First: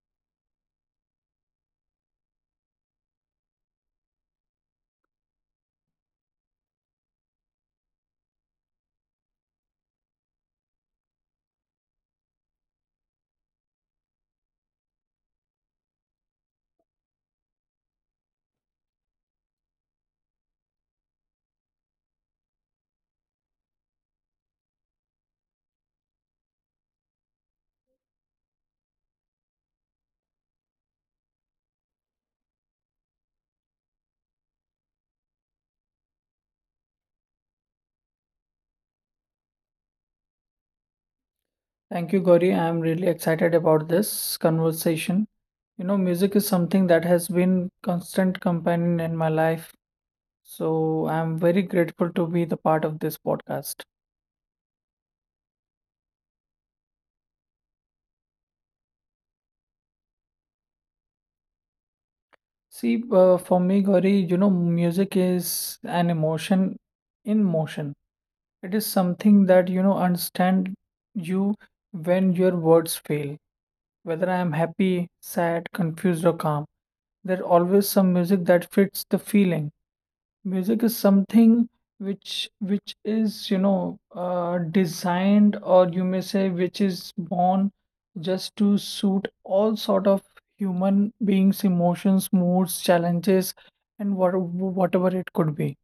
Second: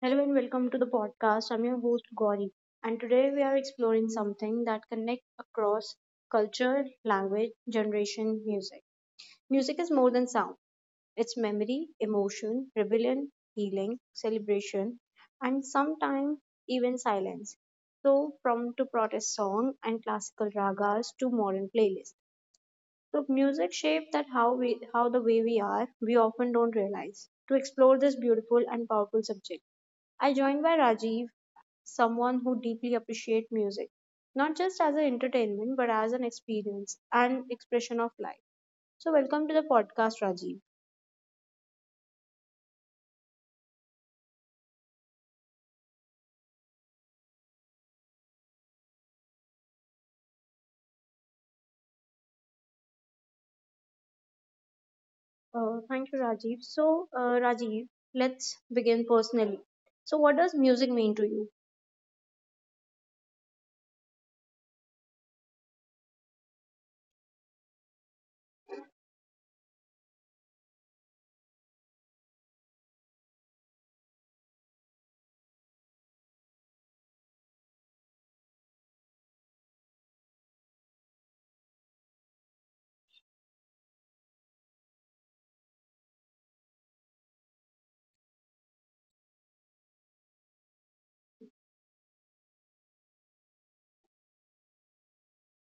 Hello and welcome to the podcast. I'm your host Gauri, and today we are exploring something that connects across culture, language, generation, music. Music is more than sound. It's memory, emotion, rebellion, healing, celebration, and sometimes even silence. So, from to protest song and classical ragas to modern playlists. So, music shapes that how the way we are. We often don't realize. To explore this beautiful and powerful subject. I joined by Rajiv someone who deeply appreciates music, not just as an entertainment, but as an experience and expression of life. So, welcome to the podcast, Rajiv. Thank you, Gauri. I'm really excited about this conversation. You know, music is something that has been constant companion in my life, so I'm very grateful to be the part of this podcast. Thank you, Rajiv. So, Rajiv, let's begin personally. So, what does music mean to you? For me, Gauri, you know, music is an emotion in motion. It is something that, you know, understand you when your words fail, whether I am happy, sad, confused, or calm. There's always some music that fits the feeling. Music is something which is, you know, designed, or you may say which is born just to suit all sort of human beings' emotions, moods, challenges, and whatever it could be.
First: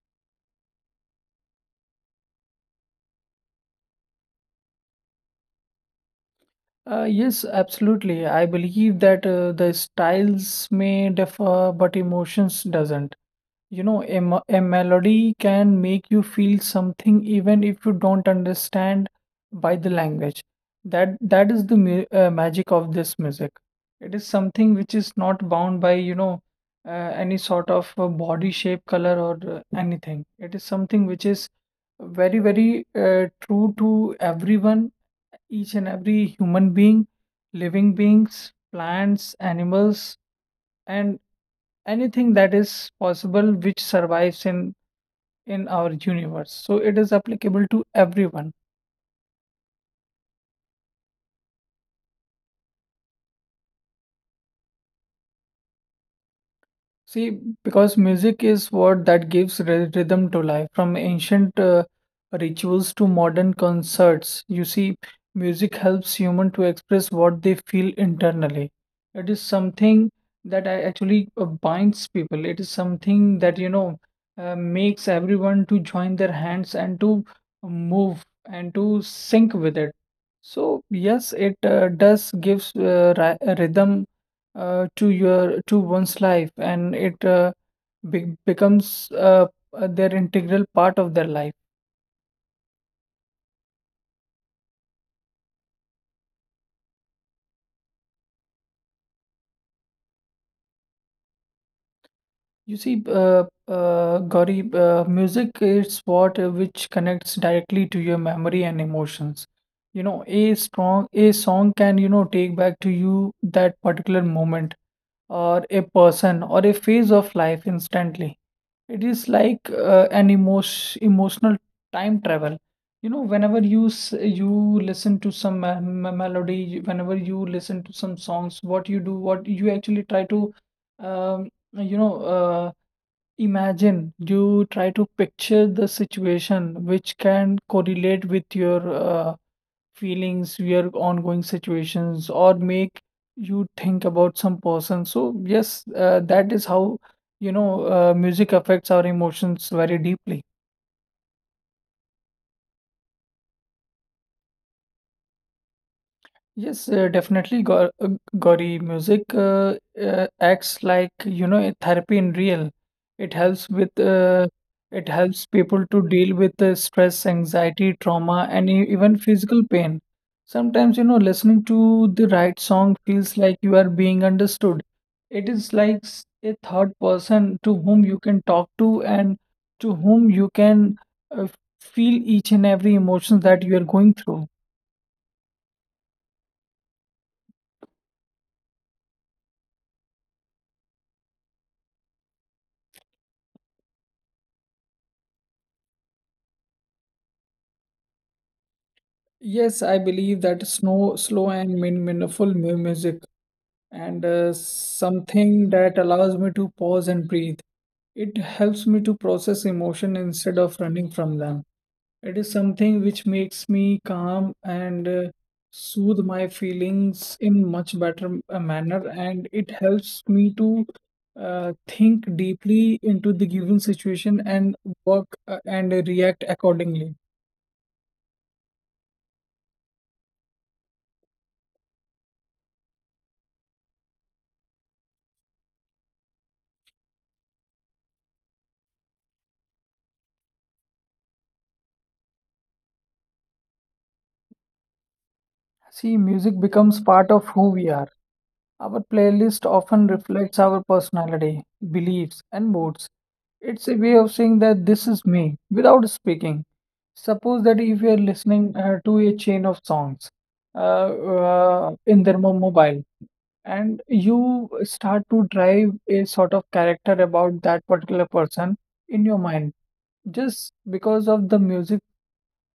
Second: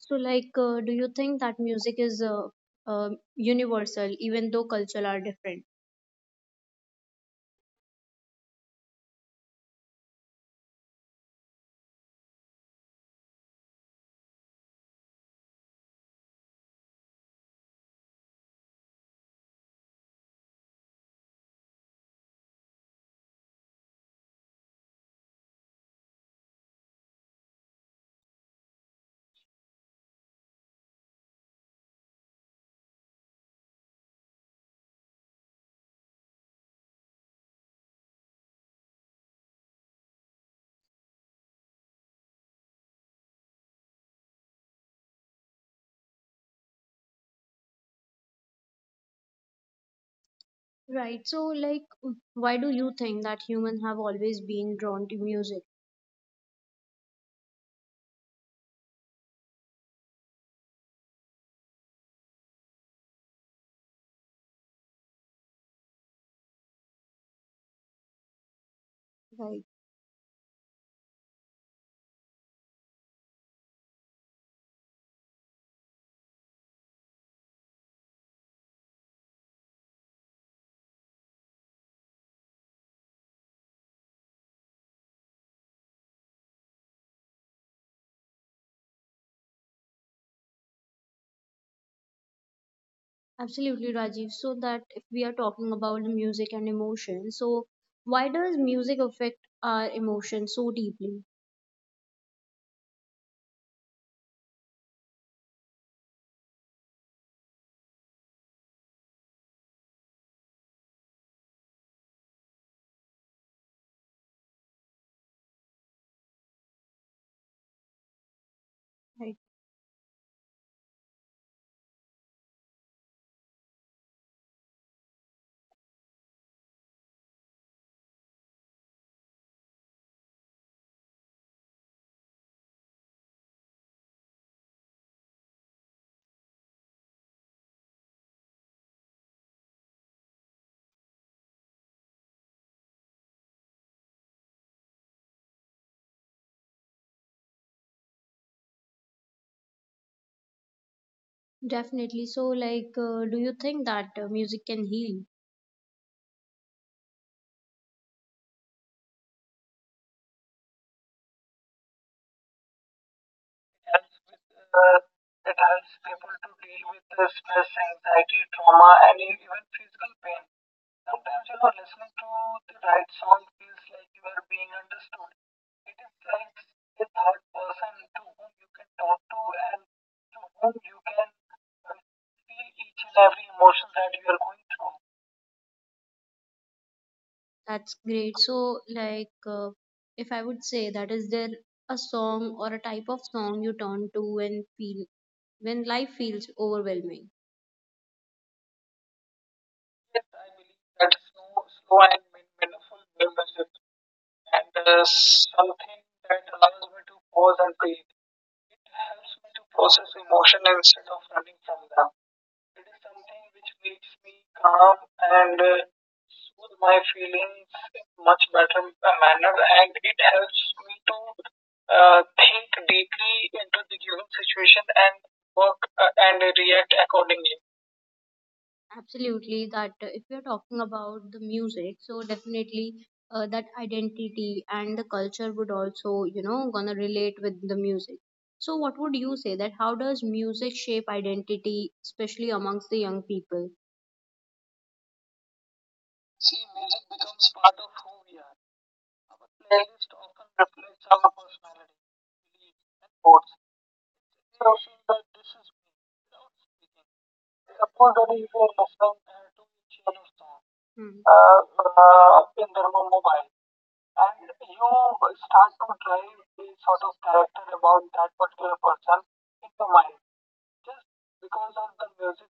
So, like, do you think that music is uh, universal, even though cultures are different? Yes, absolutely. I believe that the styles may differ, but emotions doesn't. You know, a melody can make you feel something even if you don't understand by the language. That is the mu magic of this music. It is something which is not bound by, you know, any sort of body shape, color, or anything. It is something which is very, very true to everyone, each and every human being, living beings, plants, animals, and anything that is possible which survives in our universe, so it is applicable to everyone. Right. So, like, why do you think that humans have always been drawn to music? See, because music is what that gives rhythm to life. From ancient rituals to modern concerts, you see, music helps human to express what they feel internally. It is Right. something that actually binds people. It is something that, you know, makes everyone to join their hands and to move and to sync with it. So yes, it does gives rhythm to your to one's life, and it be becomes their integral part of their life. Absolutely, Rajiv. So that if we are talking about the music and emotion, so why does music affect our emotion so deeply? You see, Gauri, music is what which connects directly to your memory and emotions. You know, a song can, you know, take back to you that particular moment or a person or a phase of life instantly. It is Right. like an emotional time travel. You know, you listen to some melody, whenever you listen to some songs, what you do, what you actually try to, um, you know, uh, imagine. You try to picture the situation which can correlate with your uh, feelings, your ongoing situations, or make you think about some person. So yes, that is how, you know, music affects our emotions very deeply. Definitely. So, like, do you think that music can heal? Yes, definitely, Gauri. Music acts like, you know, a therapy in real. It helps with uh, it helps people to deal with stress, anxiety, trauma, and e even physical pain. Sometimes, you know, listening to the right song feels like you are being understood. It is like a third person to whom you can talk to and to whom you can uh, feel each and every emotion that you are going through. That's great. So, like, if I would say that, is there a song or a type of song you turn to when life feels overwhelming? Yes, I believe that slow and meaningful music, and something that allows me to pause and breathe. It helps me to process emotion instead of running from them. It is something which makes me calm and soothe my feelings in much better manner, and it helps me to think deeply into the given situation and work and react accordingly. Absolutely, that if you're talking about the music, so definitely that identity and the culture would also, you know, gonna relate with the music. So, what would you say that how does music shape identity, especially amongst the young people? See, music becomes part of who we are. Our playlist often reflects our personality, beliefs, and moods. It's a way of saying that this is me without speaking. Suppose that if you are listening to a chain of songs Hmm. In their mobile, and you start to drive a sort of character about that particular person in your mind just because of the music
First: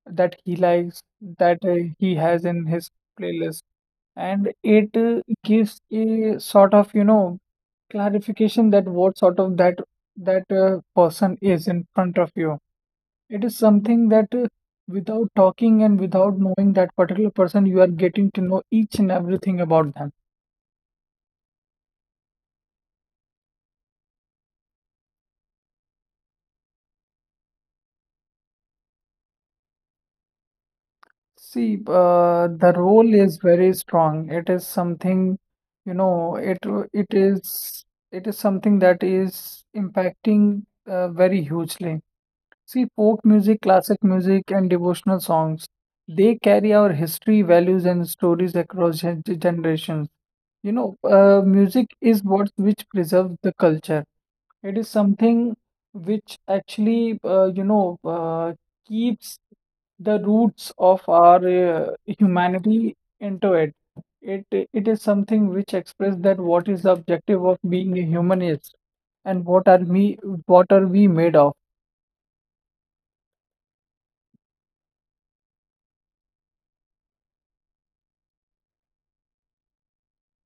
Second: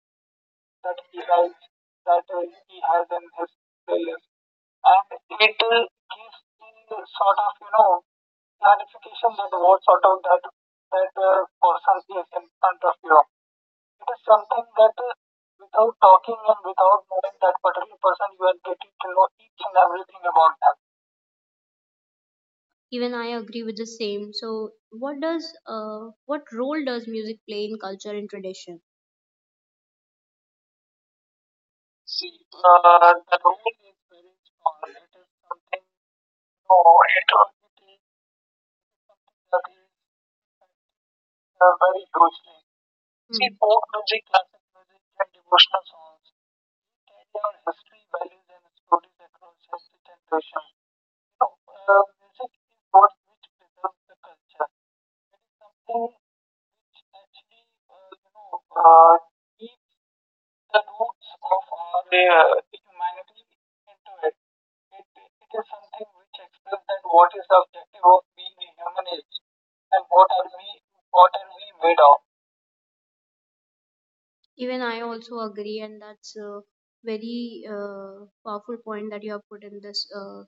that he likes, that he has in his playlist. And it gives a sort of, you know, clarification that what sort of that that person is in front of you. It is something that, without talking and without knowing that particular person, you are getting to know each and everything about them. Even I agree with the same. So, what does what role does music play in culture and tradition? See, the role is very strong. It is something, you know, it is it is something that is impacting very hugely. See, folk music, classic Hmm. music, and devotional songs, they carry our history, values, and stories across generations. You know, music is what which preserves the culture. It is something which actually, keeps the roots of our humanity into it. It is something which expresses that what is the objective of being a human is, and what are we, what are we made of. Even I also agree, and that's a very powerful point that you have put in this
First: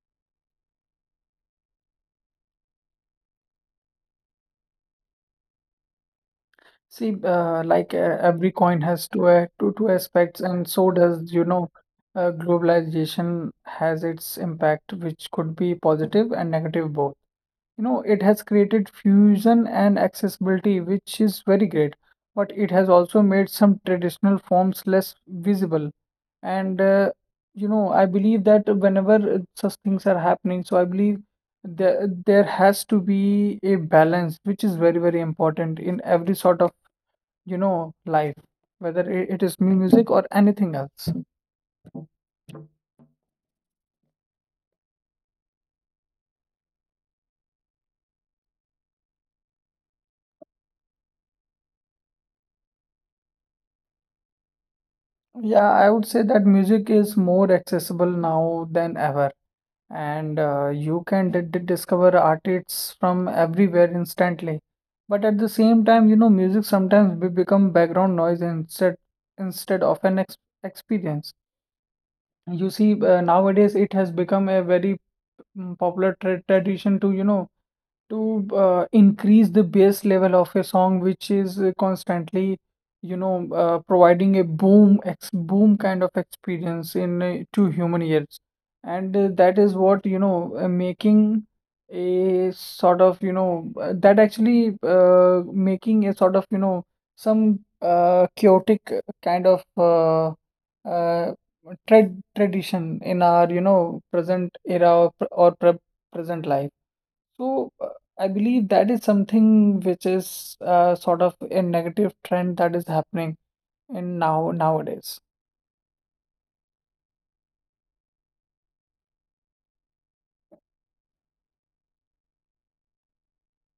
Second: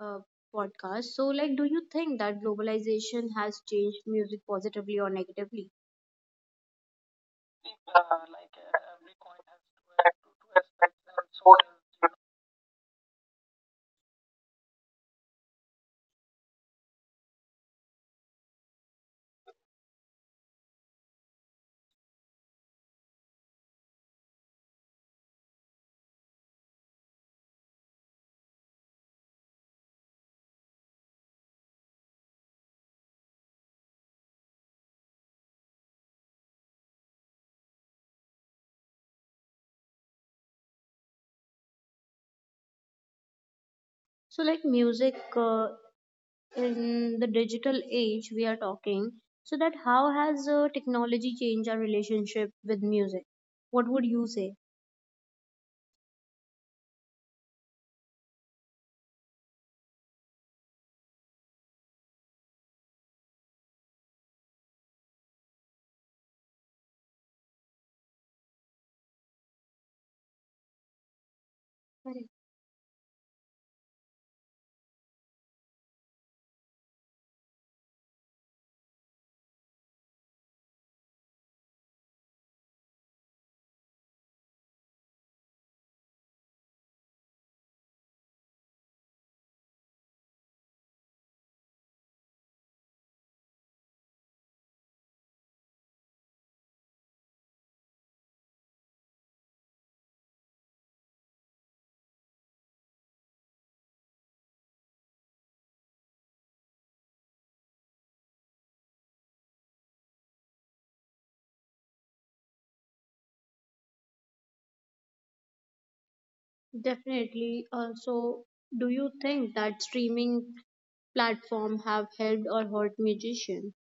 uh, podcast. So, like, do you think that globalization has changed music positively or negatively? See, every coin has two a- two two aspects, and so does, you know, globalization has its impact, which could be positive and negative both. You know, it has created fusion and accessibility, which is very great, but it has also made some traditional forms less visible. And you know, I believe that whenever such things are happening, so I believe there has to be a balance, which is very, very important in every sort of, you know, life, whether it is music or anything else. So, like, music in the digital age we are talking, so that how has technology changed our relationship with music? What would you say? Yeah, I would say that music is more accessible now than ever, and you can discover artists from everywhere instantly. But at the same time, you know, music sometimes be become background noise instead of an ex experience. Correct. You see, nowadays it has become a very popular tradition to, you know, to increase the bass level of a song, which is constantly, you know, providing a boom kind of experience in to human ears, and that is what, you know, making a sort of, you know, that actually making a sort of, you know, some chaotic kind of uh, tradition in our, you know, present era, or present life. So I believe that is something which is sort of a negative trend that is happening in nowadays. Definitely. Also, do you think that streaming platform have helped or hurt musicians?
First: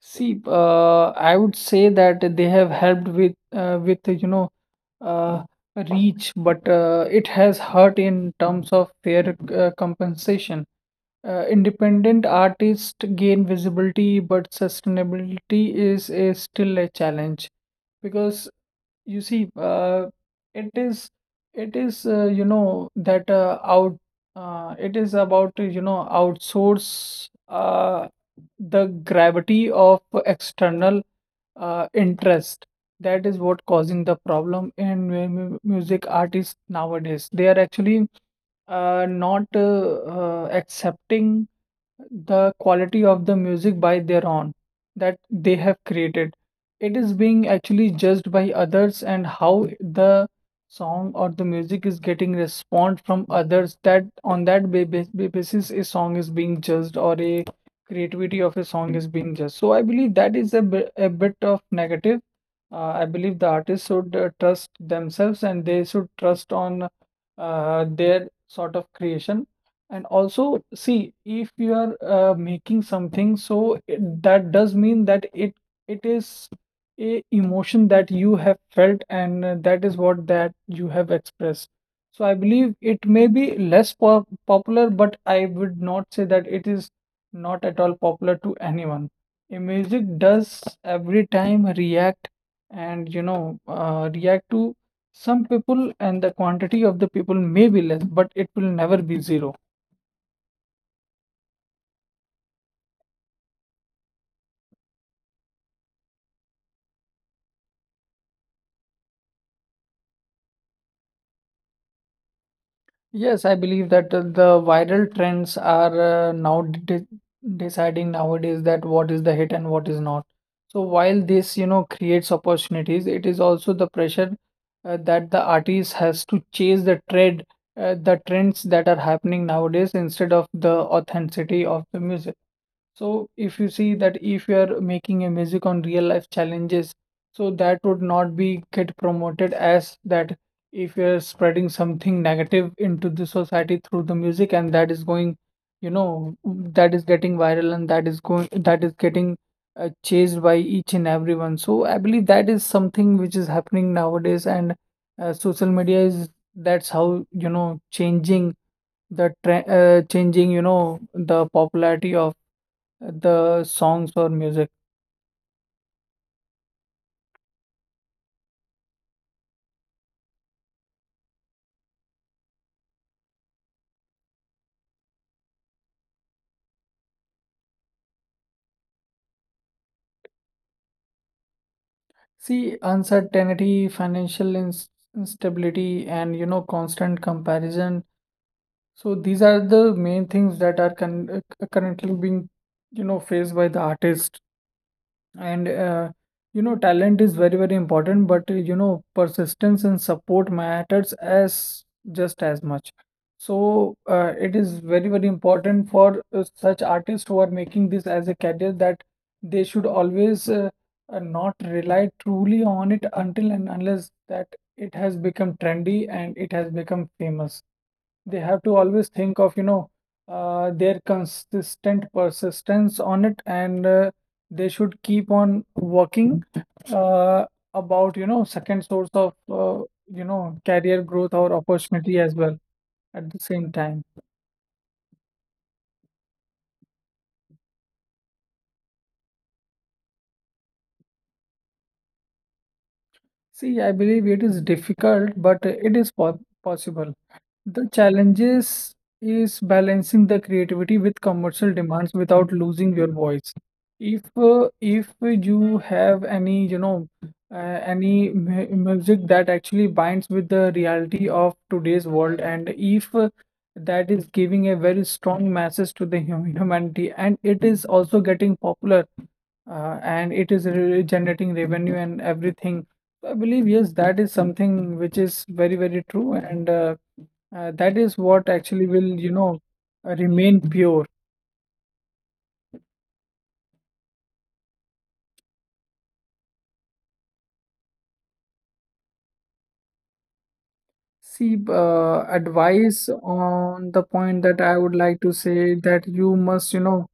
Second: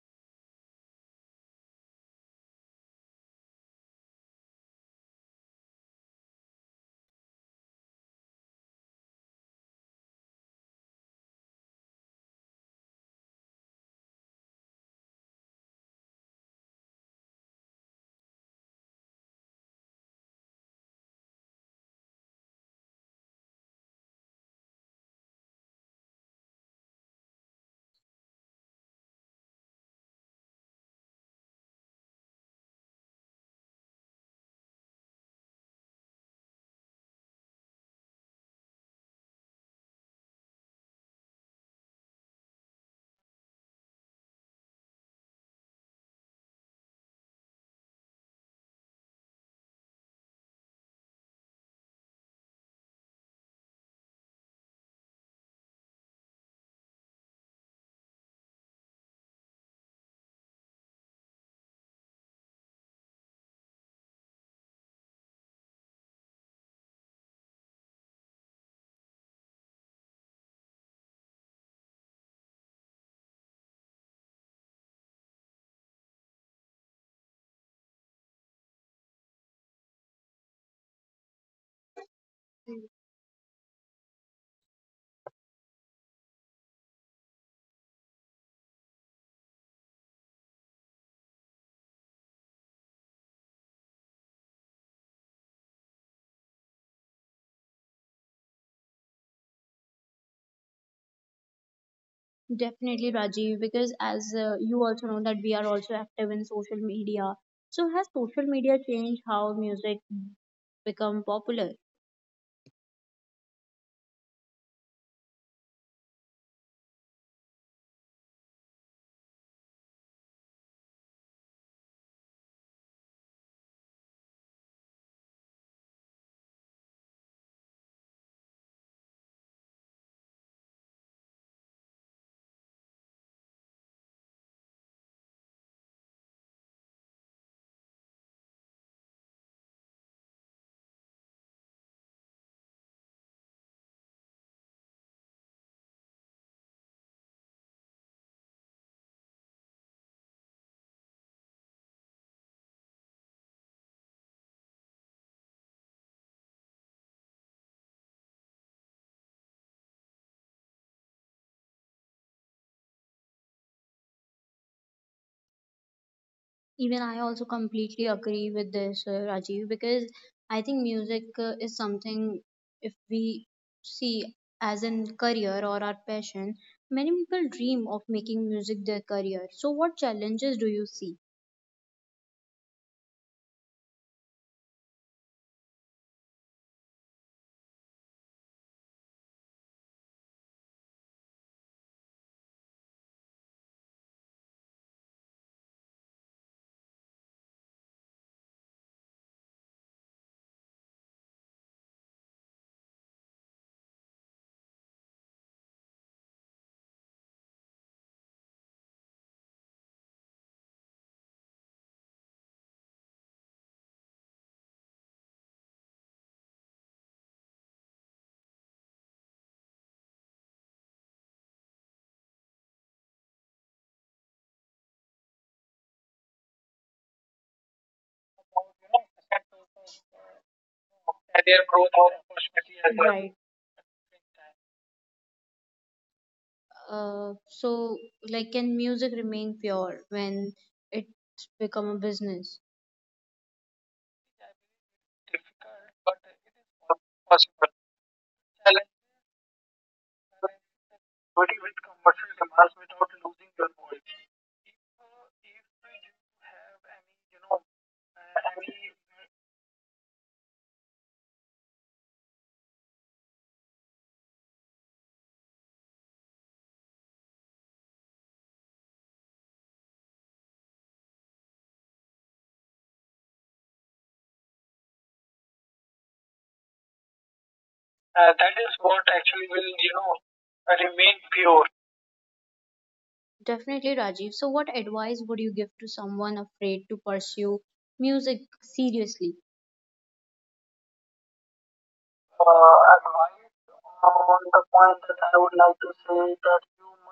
See, I would say that they have helped with you know, uh, reach, but it has hurt in terms of fair compensation. Independent artists gain visibility, but sustainability is still a challenge, because you see, it is it is you know, that out it is about to, you know, outsource the gravity of external interest. That is what causing the problem in music artists nowadays. They are actually not accepting the quality of the music by their own that they have created. It is being actually judged by others, and how the song or the music is getting response from others, that on that basis a song is being judged, or a creativity of a song is being judged. So I believe that is a bit of negative. I believe the artists should trust themselves, and they should trust on their sort of creation. And also, see, if you are making something, so that does mean that it is a emotion that you have felt, and that is what that you have expressed. So I believe it may be less po popular, but I would not say that it is not at all popular to anyone. A music does every time react, and you know, react to some people, and the quantity of the people may be less, but it will never be zero. Definitely, Rajiv, because as you also know that we are also active in social media. So has social media changed how music become popular? Yes, I believe that the viral trends are now deciding nowadays that what is the hit and what is not. So while this, you know, creates opportunities, it is also the pressure that the artist has to chase the trend, the trends that are happening nowadays instead of the authenticity of the music. So if you see that if you are making a music on real life challenges, so that would not be get promoted as that if you are spreading something negative into the society through the music, and that is going, you know, that is getting viral, and that is getting chased by each and everyone. So I believe that is something which is happening nowadays, and social media is that's how, you know, changing the trend, changing, you know, the popularity of the songs or music. Even I also completely agree with this, Rajiv, because I think music is something if we see as in career or our passion, many people dream of making music their career. So what challenges do you see? See, uncertainty, financial instability, and you know, constant comparison. So these are the main things that are currently being, you know, faced by the artist. And you know, talent is very, very important, but you know, persistence and support matters as just as much. So it is very, very important for such artists who are making this as a career that they should always not rely truly on it until and unless that it has become trendy and it has become famous. They have to always think of their consistent persistence on it, and they should keep on working uh, about second source of career growth or opportunity as well at Right. the same time. So, like, can music remain pure when it's become a business? See, I believe it is difficult, but it is possible. The challenges is balancing the creativity with commercial demands without losing your voice. If you have any, any music that actually binds with the reality of today's world, and if that is giving a very strong message to the humanity, and it is also getting popular, and it is generating revenue and everything. So I believe yes, that is something which is very, very true and. That is what actually will, remain pure. Definitely, Rajiv. So, what advice would you give to someone afraid to pursue music seriously? See, advice on the point that I would like to say that you must, you know,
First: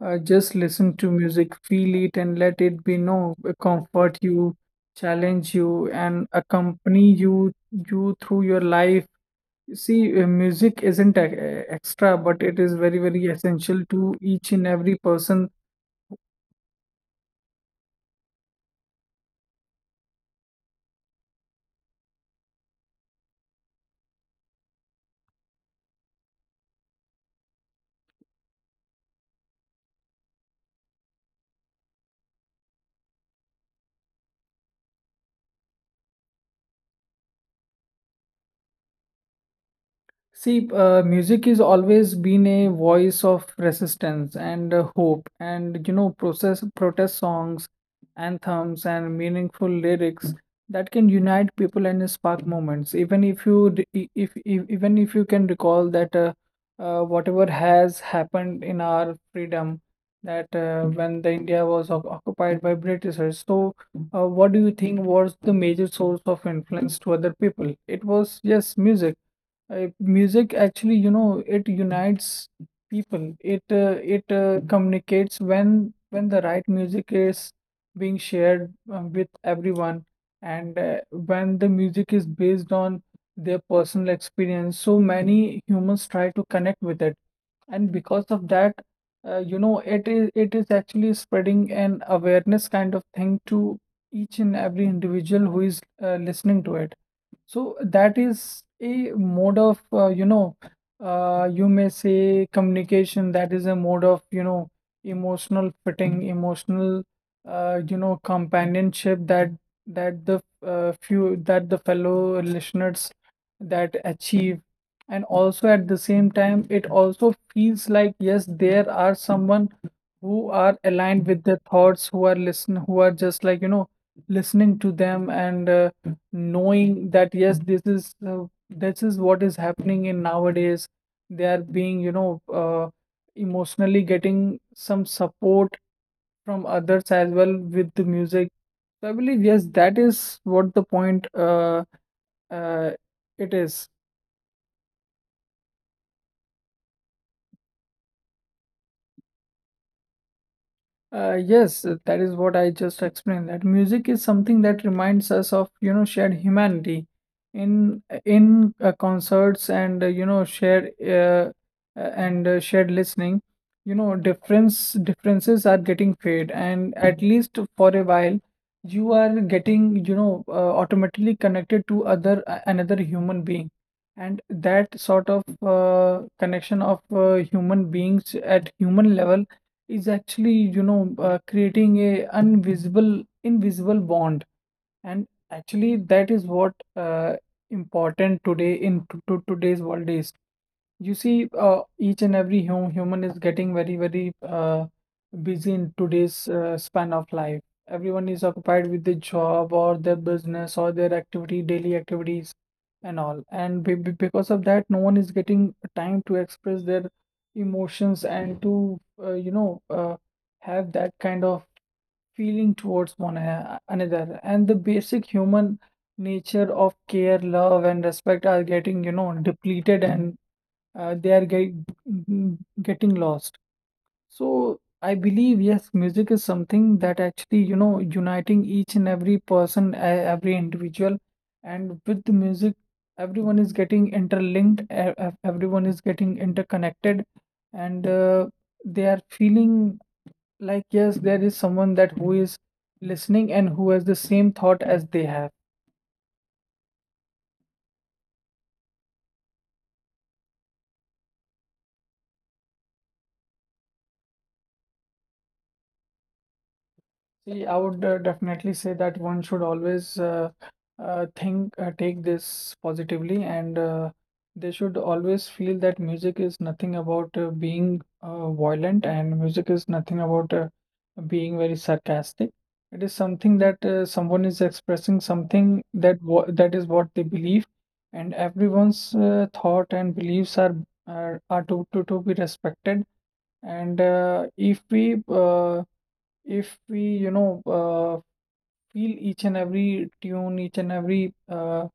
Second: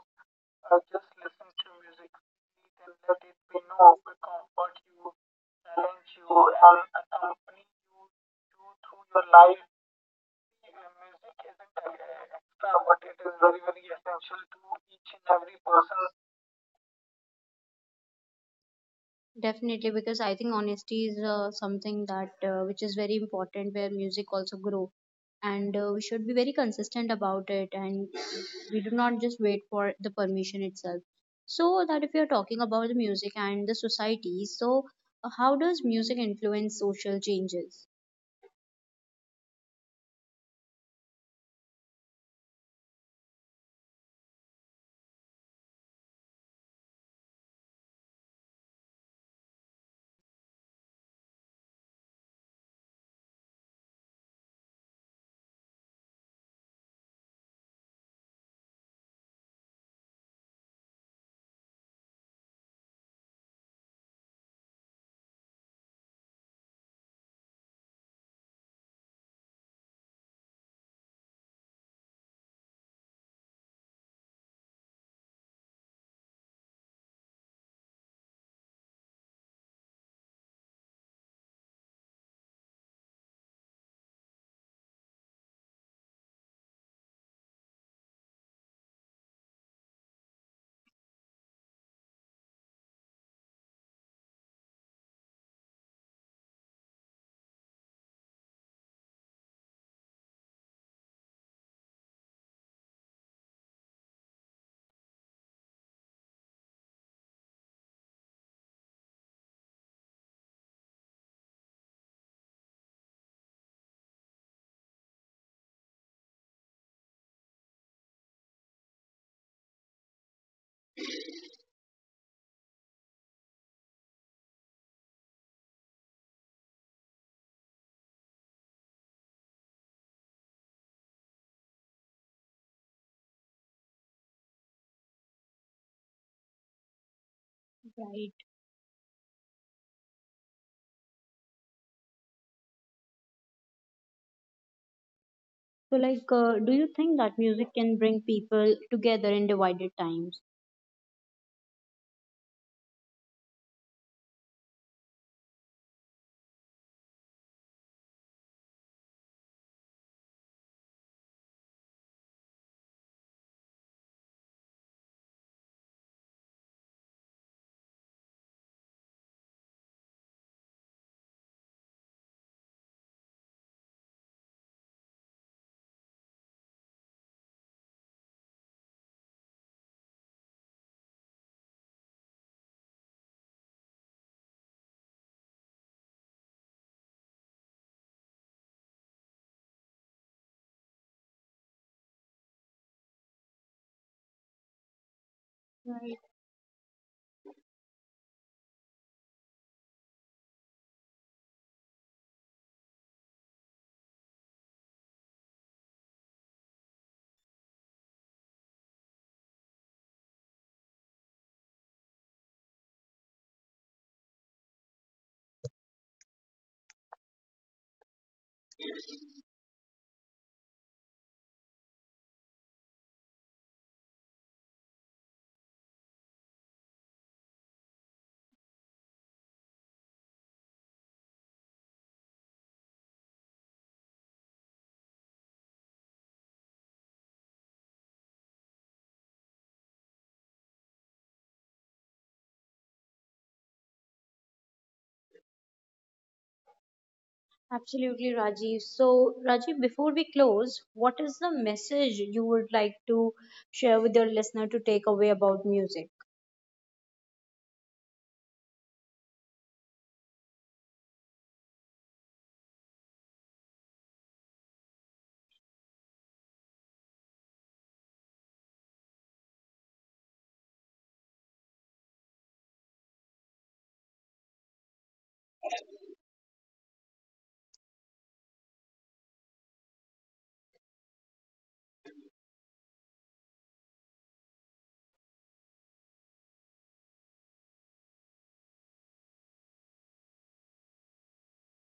uh, just listen to music, feel it, and let it be, comfort you, challenge you, and accompany you through your life. See, music isn't extra, but it is very, very essential to each and every person. Definitely, because I think honesty is something that which is very important where music also grow and we should be very consistent about it and we do not just wait for the permission itself. So that if you're talking about the music and the society, so how does music influence social changes? See, music is always been a voice of resistance and hope, and process protest songs, anthems, and meaningful lyrics that can unite people and spark moments. Even if you, d- e- if even if you can recall that whatever has happened in our freedom, that when the India was occupied by Britishers, so what do you think was the major source of influence to other people? It was yes, music. Music actually, it unites people. It communicates when the right music is being shared with everyone, and when the music is based on their personal experience. So many humans try to connect with it, and because of that, it is actually spreading an awareness kind of thing to each and every individual who is listening to it. So that is a mode of, you may say communication. That is a mode of, emotional fitting, emotional, companionship that the fellow listeners that achieve. And also at the same time, it also feels like yes, there are someone who are aligned with their thoughts, who are listen, who are just like, listening to them, and knowing that yes, this is what is happening in nowadays. They are being emotionally getting some support from others as well with the Right. music. So I believe yes, that is what the point uh, it is. So like, do you think that music can bring people together in divided times? Yes, that is what I just explained. That music is something that reminds us of, shared humanity in concerts and shared listening. You know, differences are getting fade, and at least for a while, you are getting, automatically connected to other another human being, and that sort of connection of human beings at human level is actually, creating a invisible bond. And actually, that is what important today in to today's world is. You see, each and every human is getting very, very busy in Right. today's span of life. Everyone is occupied with their job or their business or their activity, daily activities, and all. And because of that, no one is getting time to express their emotions and to, have that kind of feeling towards one another, and the basic human nature of care, love, and respect are getting depleted, and uh, they are get, getting lost. So I believe yes, music is something that actually, uniting each and every person, every individual, and with the music everyone is getting interlinked, everyone is getting interconnected, and they are feeling like yes, there is someone that who is listening and who has the same thought as they have. Absolutely, Rajiv. So, Rajiv, before we close, what is the message you would like to share with your listener to take away about music? See, I would definitely say that one should always think, take this positively, and they should always feel that music is nothing about being violent, and music is nothing about being very sarcastic. It is something that someone is expressing something that is what they believe, and everyone's thought and beliefs are to be respected. And if we, feel each and every tune, each and every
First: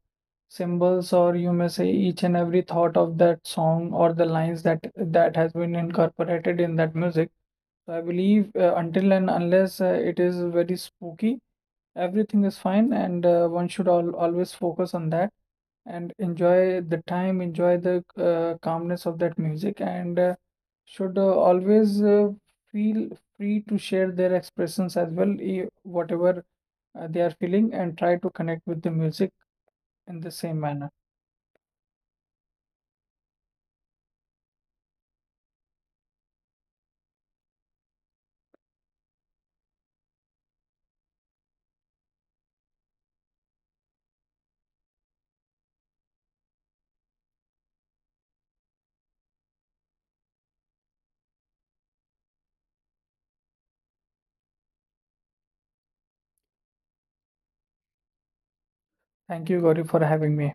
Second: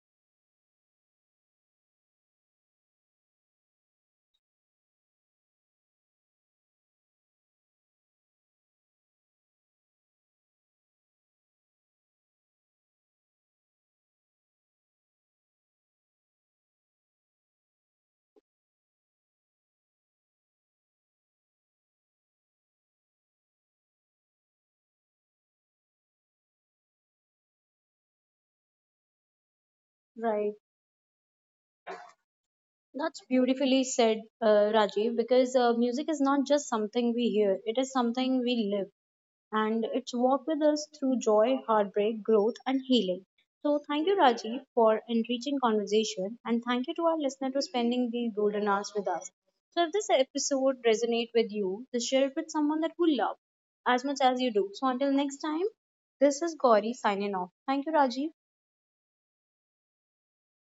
symbols, or you may say each and every thought of that song or the lines that has been incorporated in that music. So I believe until and unless it is very spooky, everything is fine, and one should al always focus on that and enjoy the time, enjoy the calmness of that music, and should always feel free to share their expressions as well, whatever they are feeling, and try to connect with the music in the Right. same manner. That's beautifully said, Rajiv, because music is not just something we hear, it is something we live. And it's walked with us through joy, heartbreak, growth, and healing. So, thank you, Rajiv, for enriching conversation, and thank you to our listener for spending these golden hours with us. So, if this episode resonates with you, just share it with someone that you love as much as you do. So, until next time, this is Gauri signing off. Thank you, Rajiv. Thank you, Gauri, for having me.